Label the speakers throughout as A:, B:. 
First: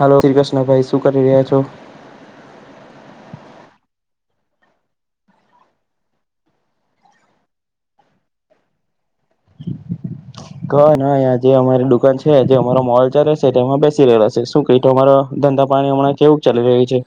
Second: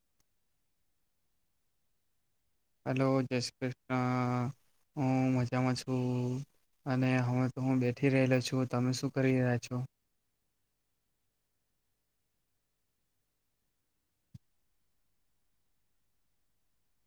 A: હાલલો શ્રીકૃષ્ણભાઈ શું કરી રહ્યા છો
B: હલો જય શ્રી કૃષ્ણ હું મજામાં છું અને હવે તો હું બેઠી રહેલો છું તમે શું કરી રહ્યા છો
A: ઘ નાંજે અમારી દુકાન છે આજ અમારો મોલ ચાલે છે તેમાં બેસી રહેલા છે શું ક તો અમારા ધંધા પાણી હમણાં કેવું ચાલી રહ્યું છે.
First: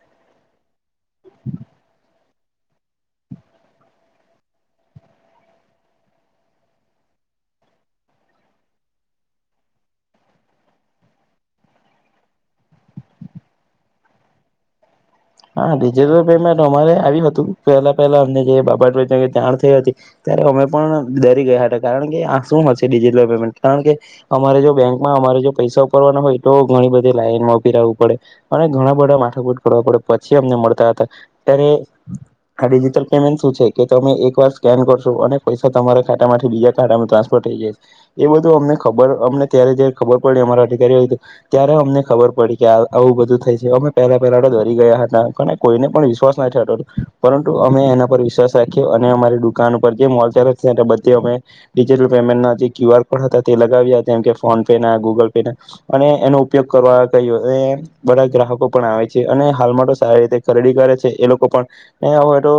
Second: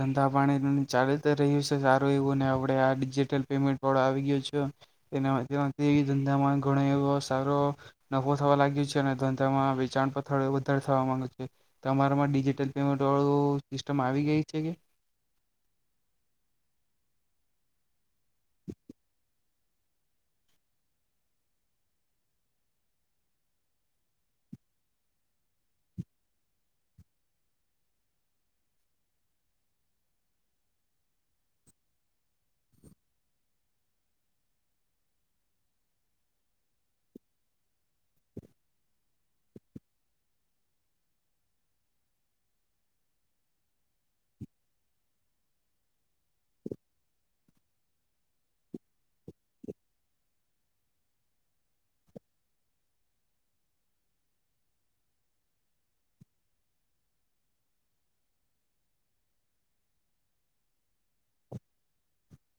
B: ધંધા પાણી ચાલી તો રહ્યું છે સારું ને આપડણે આ ડિજિટલ પેમેન્ટ વાળો આવી ગય છે એના ધંધામાં ઘણો એવો સારો નફો થવા લાગ્યો છે અને ધંધામાં વેચાણ પથડ વધારે થવા માંગે છે તમારામાં ડિજિટલ પેમેન્ટ વાળું સિસ્ટમ આવી ગઈ. જક
A: હા ડિજિટલ પેમેન્ટ અમારે આવ હતું પહેલા પહેલા અમને જે બાબાાઈ જાણ થઈ હતી ત્યારે અમે પણ ડરી ગયા હતા કારણ કે આ શું હશે ડિજિટલ પેમેન્ટ કારણ કે અમારે જો બેંકમાં અમારે જો પૈસા ઉપરવાના હોય તો ઘણી બધી લાઈનમાં ઉપી રવું પડે અને ઘણા બધા માથાકૂટ કરવા પડે. પછી અમને મળતા હતા ત્યારે આ ડિજિટલ પેમેન્ટ શું છે કે તમે એક વાર સ્કેન કરશો અને પૈસા તમારા ખાતામાંથી બીજા ખાતામાં ટ્રાન્સફર થઈ જાય એ બધું અમને ખબર અમને ત્યારે જ ખબર પડી અમારા અધિકારી હોય ત્યારે અમને ખબર પડી કે આવું બધું થાય છે અમે પહેલા પહેલા કોઈને પણ વિશ્વાસ નાતો પરંતુ અમે એના પર વિશ્વાસ રાખ્યો અને અમારી દુકાન ઉપર જે મોલ ચ બધ અમેટલ પેમેન્ટ ના જે ક્યુ આર કોડ હતા તે લગાવ્યામ કે ફોન પે ના ગૂગલ પે ના અને એનો ઉપયોગ કરવા કહ્યો બધા ગ્રાહકો પણ આવે છે અને હાલમાં તો સારી રીતે ખરીદી કરે છે એ લોકો પણવે તો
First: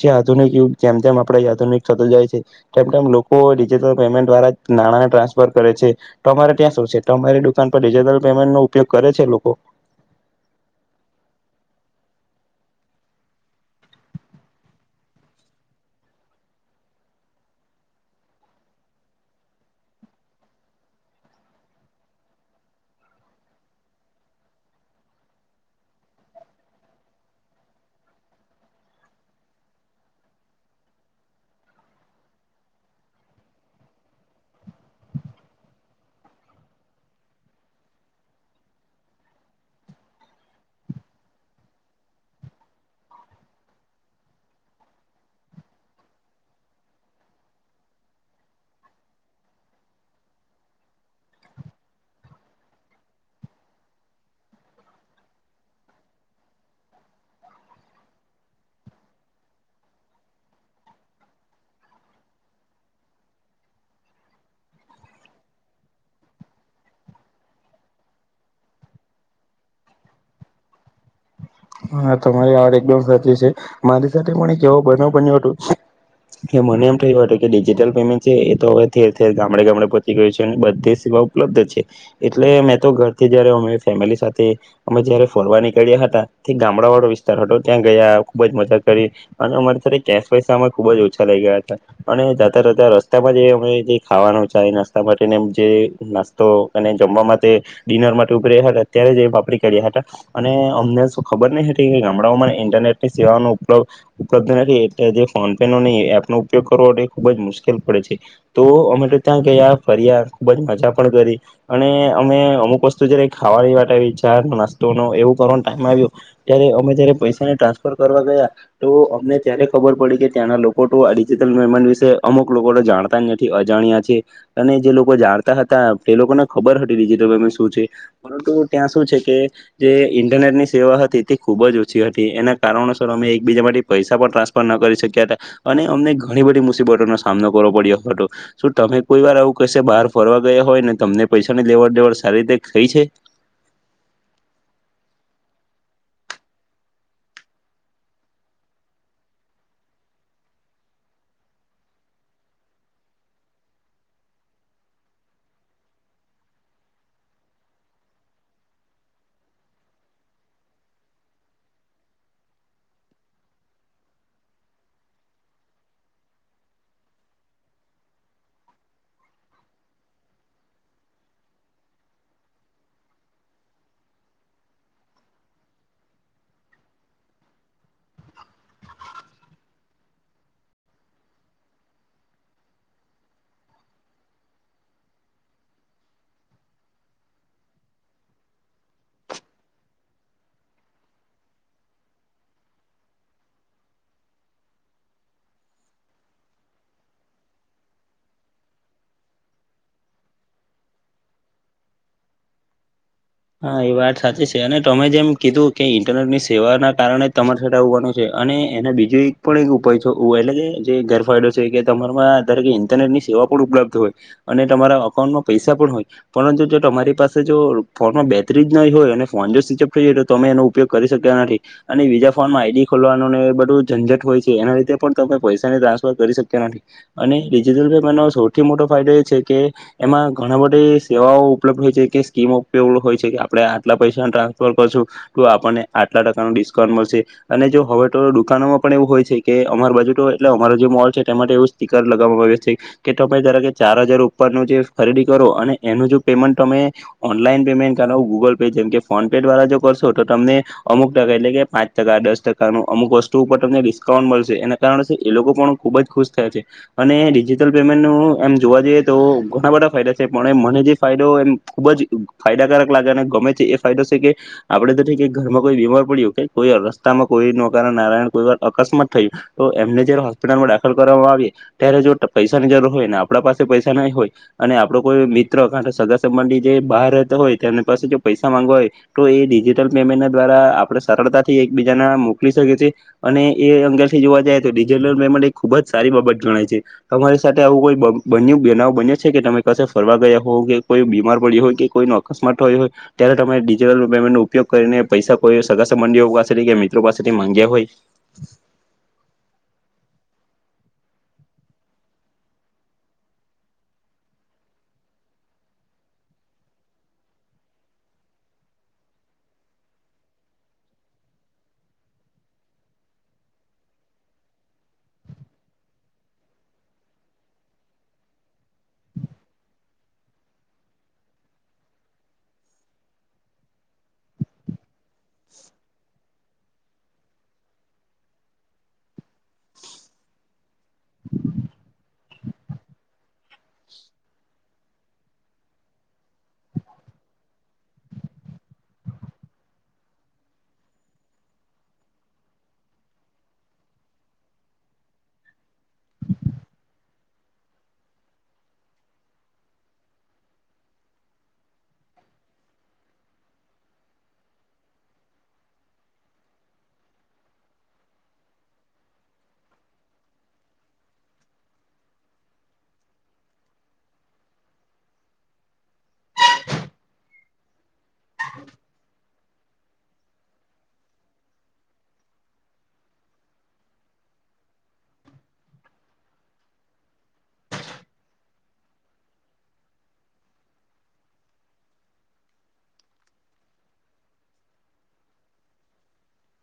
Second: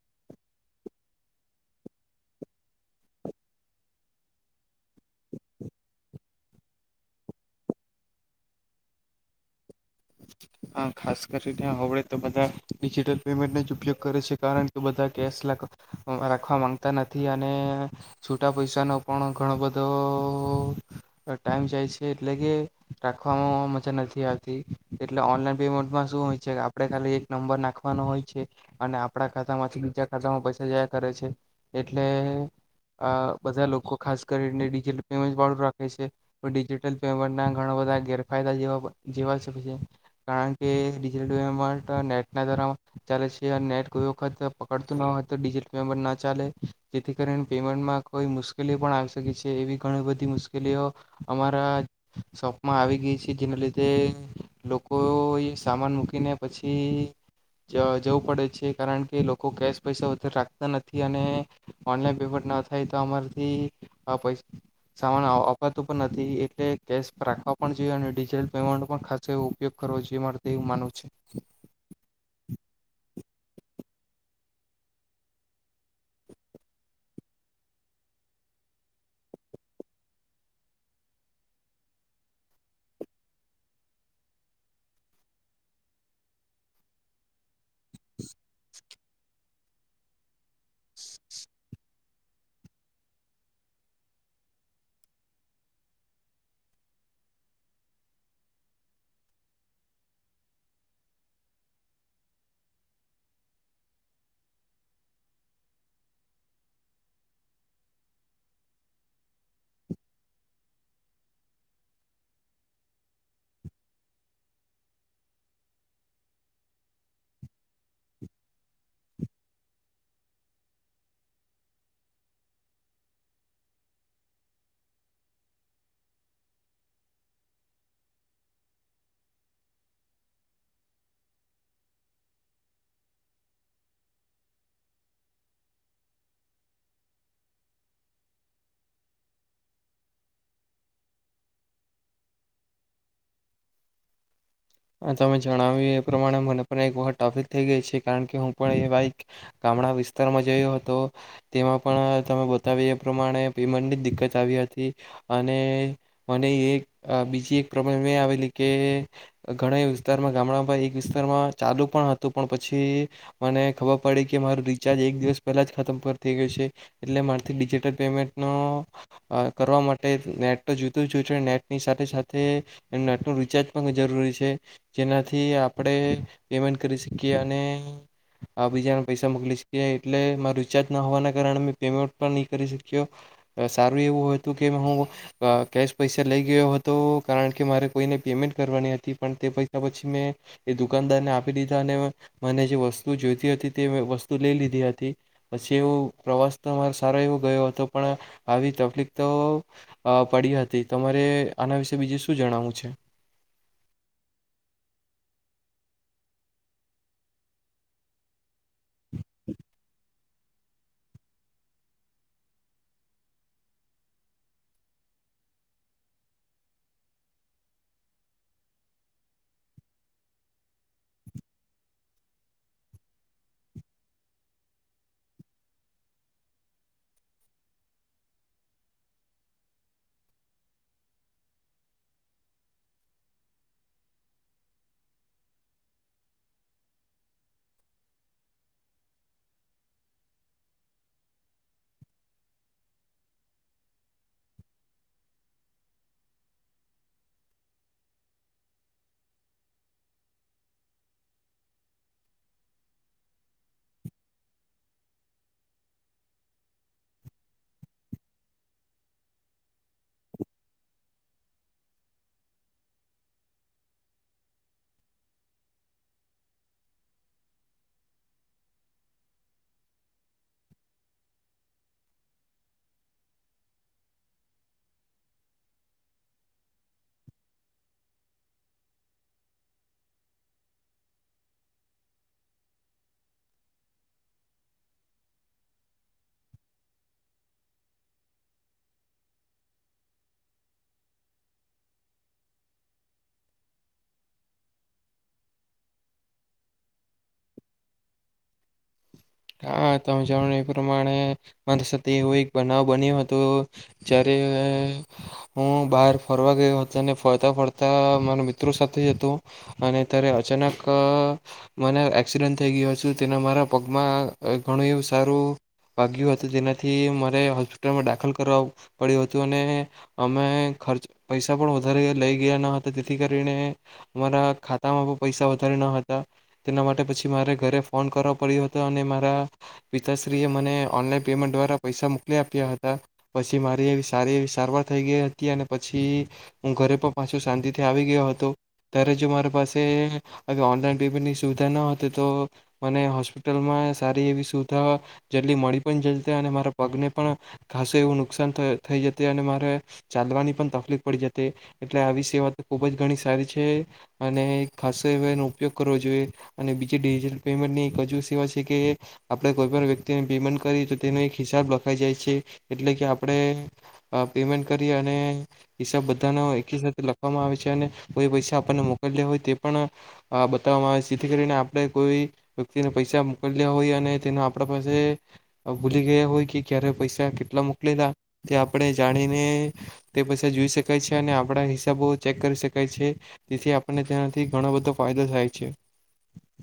A: જે આધુનિક યુ જેમ જેમ આપડ આધુનિક થતું જાય છે તેમ તેમ લોકો ડિજટલ પેમેન્ટ દ્વારા નાણાંને ટ્રાન્સફર કરે છે તોરે ત્યાં શો છે તો અરી દુકાન પર ડિજટલ પેમેન્ટ નો ઉપયોગ કરે છે લોકો
B: હા ખાસ કરીને્યા હળે તો બધા ડિજિટલ પેમેન્ટનો જ ઉપયોગ કરે છે કારણ કે બધા કેશ રાખવા માંગતા નથી અને છૂટા પૈસાનો પણ ઘણો બધો ટાઈમ જાય છે એટલે કે રાખવામાં મજા નથી આવતી એટલે ઓનલાઈન પેમેન્ટમાં શું હોય છે આપણે ખાલી એક નંબર નાખવાનો હોય છે અને આપણા ખાતામાંથી બીજા ખાતામાં પૈસા જયા કરે છે એટલે બધા લોકો ખાસ કરીને ડિજટલ પેમેન્ટ વાળું રાખે છે ડિજિટલ પેમેન્ટ ના ઘણા બધા ગેરફાયદાવા જેવા કારણ કેલ પેમેન્ટ નેટના દ્વારા ચાલે છે અને નેટ કોઈ વખત પકડતું ન હોય તોિજટલ પેમેન્ટ ના ચાલે જેથી કરીને પેમેન્ટમાં કોઈ મુશ્કેલી પણ આવી શકે છે એવી ઘણી બધી મુશ્કેલીઓ અમારા શોપમાં આવી ગઈ છે જેના લીધે લોકો એ સામાન મૂકીને પછી જવું પડે છે કારણ કે લોકો કેશ પૈસા વધારે રાખતા નથી અને ઓનલાઈન પેમેન્ટ ના થાય તો અમારેથી સામાન અપાતું પણ નથી એટલે કેશ રાખવા પણ જોઈએ અનેિજટલ પેમેન્ટ પણ ખ વ ઉપયોગ કરવો જે મારેવું માનવું છે.
A: હા તમારી વાત એકદમ સાચી છે મારી સાથે પણ એક એવો બનવ બન્યો હતું કે મને એમ થયું હતું કે ડિજિટલ પેમેન્ટ છે એ તો હવે ેરેર ગામડે ગામડે પહચી ગયું છે અને બધી સેવા ઉપલબ્ધ છે એટલે મેં તો ઘરથી જયારે અમે ફેમિલી સાથે અમે જયારે ફોરવા નીકળ્યા હતા. ગામડા વાળો વિસ્તાર હતો ત્યાં ગયા ખુબ જ મજા કરી અને અમારે સાથે ગસ પૈસા અ ખુબ જ ઓછા લઈ ગયા હતા અને જાતા જતા રસ્તામાં જે અ જે ખાવાનો છે નાસ્તા માટેને જે નાસ્તો અને જમવા માટે ડિનર માટે ઉભી રહ્યા હતા ત્યારે જ એ વાપરી કર્યા હતા અને અમને ખબર નહ હતી ગામડાઓમાંને ઇન્ટરનેટ ની સેવાઓનો ઉપ ઉપલબ્ધ નથી એટલે જે ફોન પે નો નહીં એપનોો ઉપયોગ કરવો એ ખૂબ જ મુશ્કેલ પડે છે તો અમે ત્યાં ગયા ફર્યા ખૂબ જ મજા પણ કરી અને અમે અમુક વસ્તુ જ્યારે ખાવાની વા વિચાર નાસ્તો ન એવું કરવાનો ટાઈમેમ આવ્યો. ત્યારે અમે જયારે પૈસાને ટ્રાન્સફર કરવા ગયા તો અમને ત્યારે ખબર પડી કે ત્યાંના લોકો તો આ ડિજિટલ પેમેન્ટ વિશે અમુક લોકો તો જાણતા નથી અજાણ્યા છે અને જે લોકો જાણતા હતા તે લોકોને ખબર હતી ડિજિટલ પેમેન્ટ શું છે પરંતુ ત્યાં શું છે કે જે ઇન્ટરનેટ ની સેવા હતી. તે ખૂબ જ ઓછી હતી એના કારણોસર અમે એકબીજા માટે પૈસા પણ ટ્રાન્સફર ના કરી શક્યા હતા અને અમને ઘણી બધી મુસીબતોનોો સામનો કરવો પડ્યો હતો શું તમે કોઈ વાર આવું કશે બહાર ફરવા ગયા હોય ને તમને પૈસાની લેવડ દેવડ સારી રીતે થઈ છે.
B: તમે જણાવ્યું એ પ્રમાણે મને પણ એક વખત ટ્રાફિક થઈ ગઈ છે કારણ કે હું પણ એ બાઈક ગામડા વિસ્તારમાં ગયો હતો તેમાં પણ તમે બતાવી એ પ્રમાણે પેન્ટની દિકકત આવી હતી અને મને એક બીજી એક પ્રબલેમ એ આવેલી કે ઘણા વિસ્તારમાં ગામડામાં એક વિસ્તારમાં ચાલુ પણ હતું પણ પછી મને ખબર પડી કે મારું રિચાર્જ એક દિવસ પહેલાં જ ખતમ થઈ ગયું છે એટલે મારીથી ડિજિટલ પેમેન્ટનો કરવા માટે નેટ તો જોઈતું જ જોયું છે નેટની સાથે સાથે નેટનો રિચાર્જ પણ જરૂરી છે. જેનાથી આપણે પેમેન્ટ કરી શકીએ અને આ બીજાને પૈસા મોકલી શકીએ એટલે મા રીચાર્જ ના હોવાના કારણે મે પેમેન્ટ પણ નહી કરી શક્યો સારું એવું હતું કે હું કેશ પૈસા લઈ ગયો હતો કારણ કે મારે કોઈને પેમેન્ટ કરવાની હતી. પણ તે પૈસા પછી મેં એ દુકાનદારને આપી દીધા અને મને જે વસ્તુ જોઈતી હતી તે વસ્તુ લઈ લીધી હતી પછી એવ પ્રવાસ તો સારો એવો ગયો હતો પણ આવી તકલીફ તો પડી હતી તમારે આના વિશે બીજું શું જણાવું છે.
A: હા એ વાત સાચી છે અને તમે જેમ કીધું કે ઇન્ટરનેટની સેવાના કારણે તમારે આવવાનું છે અને એના બીજું એક પણ એક ઉપાય છે એટલે કે જે ગેરફાયદો છે કે તમારમાંરે કે ઇન્ટરનેટ ની સેવા પણ ઉપલબ્ધ હોય અને તમારા અકાઉન્ટમાં પૈસા પણ હોય પરંતુ જો તમારી પાસે જો ફોનમાં બેટરી જ નહીં હોય અને ફોન જો સ્વિચઅપ થઈ જએ તો તમે એનો ઉપયોગ કરી શક્યા નથી અને બીજા ફોનમાં આઈડી ખોલવાનો ને એ બધું ઝંઝટ હોય છે એના લીધે પણ તમે પૈસાની ટ્રાન્સફર કરી શક્યા નથી અને ડિજિટલ પેમેન્ટનો સૌથી મોટો ફાયદો એ છે કે એમાં ઘણા બધી સેવાઓ ઉપલબ્ધ હોય છે કે સ્કીમો હો છે કે આપડણે આટલા પૈસા ટ્રાન્સફર કરશું તો આપણને આટલા ટકાનું ડિસ્કાઉન્ટ મળશે અને જો હવે તો દુકાનોમાં પણ એવું હોય છે કે અમાર બજુટ એટલે અમારો જે મોલ છે તે માટે એવું સ્ટીકર લગાવવામાં આવ છે કે તમે જરા કે ચાર હજાર ઉપરનું જે ખરીદી કરો અને એનું જો પેમેન્ટ તમે ઓનલાઈન પેમેન્ટ કર ગૂગલ પે જેમ કે ફોન પે દ્વારા જો કરશો તો તમને અમુક ટકા એટલે કે પાંચ ટકા દસ ટકાનું અમુક વસ્તુ ઉપર તમને ડિસ્કાઉન્ટ મળશે એના કારણે એ લોકો પણ ખૂબ જ ખુશ થયા છે અને ડિજિટલ પેમેન્ટનું એમ જોવા જઈએ તો ઘણા બધા ફાયદા છે પણ એ મને જે ફાયદો એમ ખૂબ જ ફાયદાકારક લાગે અને ગમે છે એ ફાયદો છે કે આપડે તો થ ઘરમાં કોઈ બીમાર પડ્યું કે કોઈ રસ્તામાં કોઈ ન કાર નારાયણ કોઈ વાર અકસ્માત થયું તો એમને જયારે હોસ્પિટલમાં દાખલ કરવામાં આવી ત્યારે જો પૈસાની જરૂર હોય ને આપણા પાસે પૈસા નહીં હોય અને આપડો કોઈ મિત્ર કારણ કે સગા સંબંધી જે બહાર રહેતો હોય તો એની પાસે જો પૈસા માંગવા હોય તો એ ડિજિટલ પેમેન્ટના દ્વારા આપણે સરળતાથી એકબીજાના મોકલી શકીએ છીએ અને એ અંગેથી જોવા જાય તો ડિજિટલ પેમેન્ટ એ ખૂબ જ સારી બાબત જણાય છે તમારી સાથે આવું કોઈ બન બનાવ બન્યો છે કે તમે કસે ફરવા ગયા હો કે કોઈ બીમાર પડી્યો હોય કોઈ ન અકસ્માત હોય હોય ત્યારેટલ પેન્ટ ન ઉપયોગ કરીને પૈસા કોઈ સગા સંબંધીઓ પાસેથી કે મિત્રો પાસેથી માંગ્યા હોય
B: આ તમે જાણ એ પ્રમાણે મારી સાથે એવો એક બનાવ બન્યો હતો જ્યારે હું બહાર ફરવા ગયો હતો અને ફરતા ફરતા મારા મિત્રો સાથે હતોું અને ત્યારે અચાનક મને એક્સિડન્ટ થઈ ગયો હતું તેના મારા પગ માં ઘણું એવું સારું વાગ્યું હતું જેનાથી મારે હોસ્પિટલમાં દાખલ કરવા પડ્યું હતું અને અમે ખર્ચ પૈસા પણ વધારે લઈ ગયા ન હતા જેથી કરીને અમારા ખાતામાં પણ પૈસા વધારે ન હતા તેના માટે પછી મારે ઘરે ફોન કરવા પડ્યો હતો તો અને મારા પિતાશ્રીએ મને ઓનલાઈન પેમેન્ટ દ્વારા પૈસા મોકલી આપ્યા હતા પછી મારી એવી સારી એવી સારવાર થઈ ગઈ હતી અને પછી હું ઘરે પણ પાછું શાંતિથી આવી ગયો હતો ત્યારે જો મારા પાસે આવી ઓનલાઈન પેમેન્ટની સુવિધા ન હતી તો મને હોસ્પિ લમાં સારી એવી સુવિધા જેટલી મળી પણ જશે અને મારા પગને પણ ખાસું એવું નુકસાન થ થઈ જશે અને મારે ચાલવાની પણ તકલીફ પડી જતી એટલે આવી સેવા તો ખુબ જ ઘણી સારી છે અને ખાસો એવ એનો ઉપયોગ કરવો જોઈએ અને બીજી ડિજિટલ પેમેન્ટની એકજુ આપણે કોઈ પણ વ્યક્તિને પેમેન્ટ કરીએ તો તેનો એક હિસાબ લખાઈ જાય છે એટલે કે આપણે પેમેન્ટ કરી અને હિસાબ બધાનો એક લખવામાં આવે છે અને કોઈ પૈસા આપણને મોકલી લે હોય તે પણ બતાવવામાં આવે છે જેથી કરીને આપણે કોઈ વ્યક્તિને પૈસા મોકલ્યા હોય અને તેનો આપણા પાસે ભૂલી ગયા હોય કે ક્યારે પૈસા કેટલા મોકલેલાા તે આપણે જાણીને તે પૈસા જોઈ શકાય છે અને આપણા હિસાબો ચેક કરી શકાય છે તેથી આપણને તેનાથી ઘણો બધો ફાયદો થાય છે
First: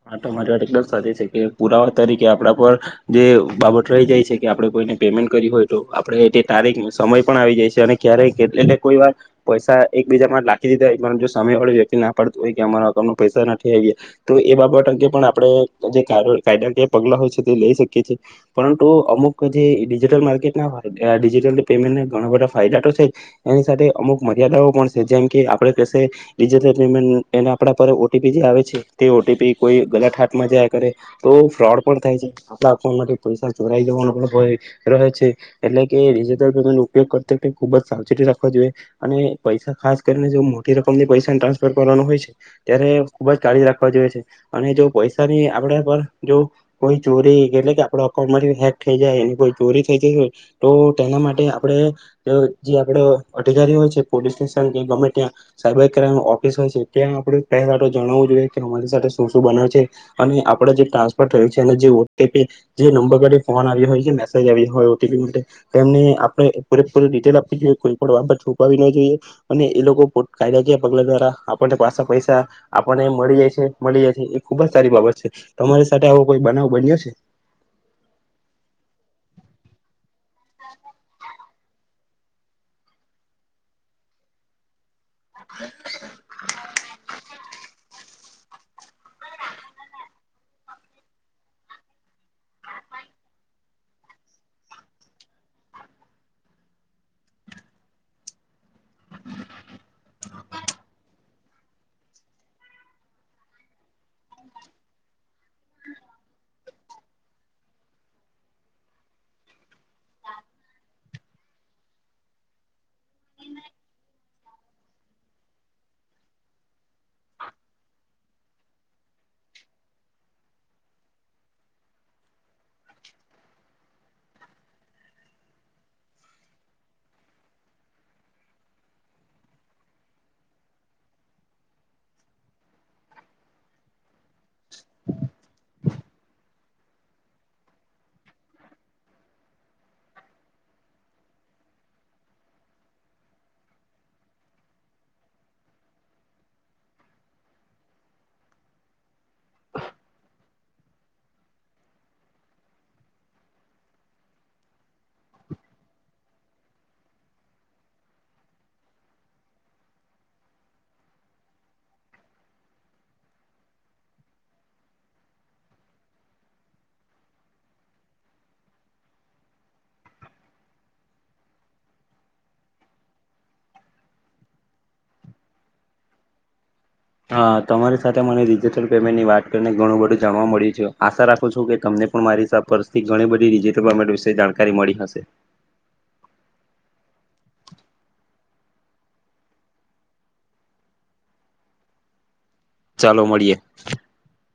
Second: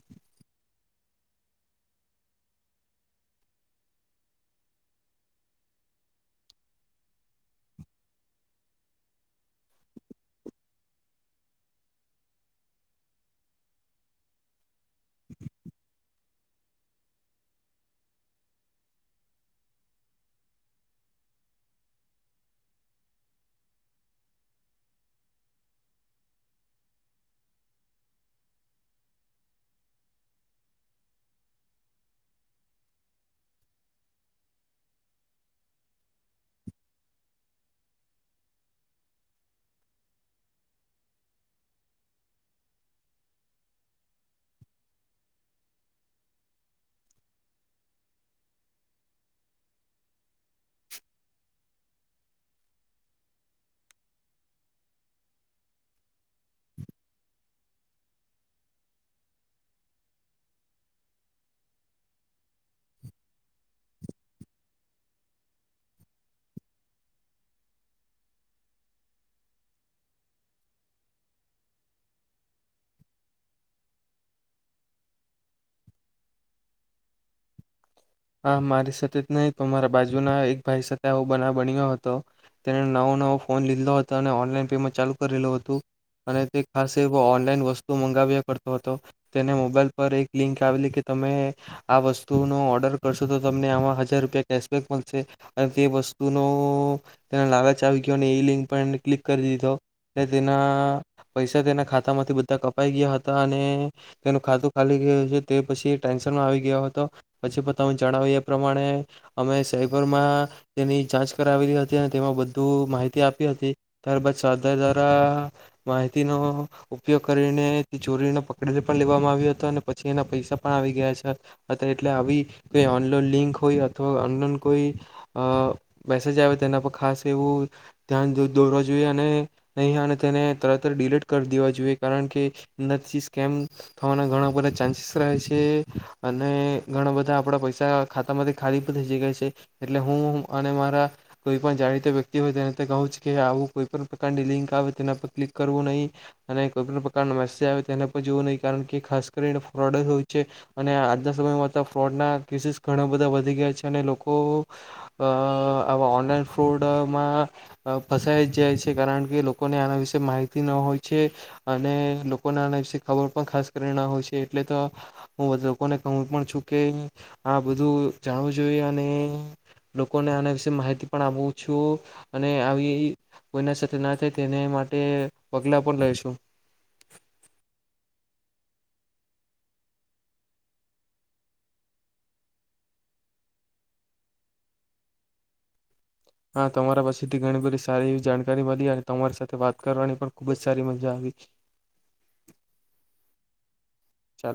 A: હા તમારી વાત એકદમ સાચી છે કે પુરાવા તરીકે આપડા પર જે બાબત રહી જાય છે કે આપડે કોઈને પેમેન્ટ કરી હોય તો આપડે તે તારીખ સમય પણ આવી જાય છે અને ક્યારેય એટલે કોઈ વાર પૈસા એકબીજામાં લખી દીધા હોય જો સમય વાળો વ્યક્તિ ના પાડત હોય કે અમારા અઉન્ટ પૈસા નથી આવી તો એ બાબત અંગે પણ આપણે જે કાયદાકી પગલાં હોય છે તે લઈ શકીએ છીએ પરંતુ અમુક જે ડિજિટલ માર્કેટના ડિજિટલ પેમેન્ટના ઘણા બધા ફાયદા તો છે એની સાથે અમુક મર્યાદાઓ પણ છે જેમ કે આપણે કશે ડિજિટલ પેમેન્ટ એના આપણા પર ઓટીપી જે આવે છે તે એ પી કોઈ ગલત હાથમાં જાય કરે તો ફ્રોડ પણ થાય છે ખાલા ફમાંથી પૈસા ચોરાઈ જવાનો પણ હોય રહે છે એટલે કે ડિજિટલ પેમેન્ટનો ઉપયોગ કરતા ખૂબ જ સાવચેતી રાખવા જોઈએ અને પૈસા ખાસ કરીને જો મોટી રકમની પૈસાને ટ્રાન્સફર કરવાનો હોય છે ત્યારે ખૂબ જ કાળી રાખવા જોઈએ છે અને જો પૈસાની આપડે પર જો કોઈ ચોરી એટલે કે આપડ અઉન્ટ માંથી હેક થઈ જાય કોઈ ચોરી થઈ જાય તો તેના માટે આપણે જે આપડ અધિકારી હોય છે પોલીસ સ્ટેશન કે ગમે ત્યાં સાયબર ક્રાઈમ ઓફિસ હોય છે ત્યાં આપડે પહેલા તો જણાવવું જોઈએ કે અમારી સાથે શું શું બન છે અને આપડે જે ટ્રાન્સફર થયું છે અને જેપ જે નંબર માટે ફોન આવ્યો હોય કે મેસેજ આવ હોય ઓપી માટે તેમને આપણે પૂરેપૂરી ડિટેલ આપવી જોઈએ કોઈ પણ બાબત છુપાવી ન જોઈએ અને એ લોકો પો કાયદાકી પગલા દ્વારા આપણને પાછ પૈસા આપણને મળી જાય છે મળી જ છે એ ખુબ જ સારી બાબત છે તમારી સાથે આવો કોઈ બનાવ બન્યો છે
B: હા મારી સાથે જ નહી તમારા બાજુ ના એક ભાઈ સાથેું બનાવ બન્યો હતો તેને નવો નવો ફોન લીધો હતો અને ઓનલાઈન પે ચાલુ કરેલું હતું અને તે ખાસ ઓનલાઈન વસ્તુ મંગાવ્યા હતો તેને મોબાઈલ પર એક લિંક આવેલી કે તમે આ વસ્તુનો ઓર્ડર કરશો તો તમને આમાં હજાર રૂપિયા કેશબેક મળશે અને તે વસ્તુનો તેને લાલચ આવી ગયો અને એ લિંક પણ ક્લિક કરી દીધો અને તેના પૈસા તેના ખાતામાંથી બધા કપાઈ ગયા હતા અને તેનું ખાતું ખાલી ગયું છે તે પછી ટેન્શનમાં આવી ગયો હતો પછી તમે જણાવી એ પ્રમાણે અમે સાઈબરમાં તેની જાંચ કરાવેલી હતી અને તેમાં બધુ માહિતી આપી હતી ત્યારબાદ સરધર દ્વારા માહિતીનો ઉપયોગ કરીને તે ચોરીને પકડીને પણ લેવામાં આવ્યો હતો અને પછી એના પૈસા પણ આવી ગયા છે એટલે આવી કો અનલોન લિંક હોય અથવાનન કોઈ અ મેસેજ આવે તેના પર ખાસ એવું ધ્યાન દોરવા જોઈએ અને નહી તેને તરતર ડડીલીટ કરી દેવા જોઈએ કારણ કે અંદરથી સ્કેમ થવાના ઘણા બધા ચાન્સીસ રહે છે અને ઘણા બધા આપણા પૈસા ખાતામાંથી ખાલી પણ થઈ જ ગાય છે એટલે હું અને મારા કોઈ પણ જાણીતા વ્યક્તિ હોય તેને તો કહું છ કે આવું કોઈ પણણ પ્રકારની લિંક આવે તેના પર ક્લિક કરવું નહીં અને કોઈપણ પ્રકારનો મેસેજ આવે તેને પર જોવું નહીં કારણ કે ખાસ કરીને ફ્રોડ જ હોય છે અને આજના સમયમાં તો ફ્રોડના કેસીસ ઘણા બધા વધી ગયા છે અને લોકો આવા ઓનલાઈન ફ્રોડમાં ફસાઈ જ જાય છે કારણ કે લોકોને આના વિશેે માહિતી ન હોય છે અને લોકોને આના વિશે ખબર પણ ખાસ કરીને ના હોય છે એટલે તો હું બધા લોકોને કહું પણ છું કે આ બધું જાણવું જોઈએ અને લોકોને આના વિશે માહિતી પણ આપું છું અને આવી કોઈના સાથે ના થાય તેને માટે પગલા પણ લઈ છું
A: હ તમારી સાથે મને ડિજિટલ પેમેન્ટની વાત કરીને ઘણું બધું જાણવા મળ્યું છે આશા રાખું છું કે તમને પણ મારી પર્સથી ઘણી બધી ડિજિટલ પેમેન્ટ વિશે જાણકારી મળી હશે
B: હા તમારા પાસેથી ઘણી બધી સારી એવી જાણકારી મળી અને તમારી સાથે વાત કરવાની પણ ખુબ જ સારી મજા આવી
A: ચાલો મળીએે
B: ચાલો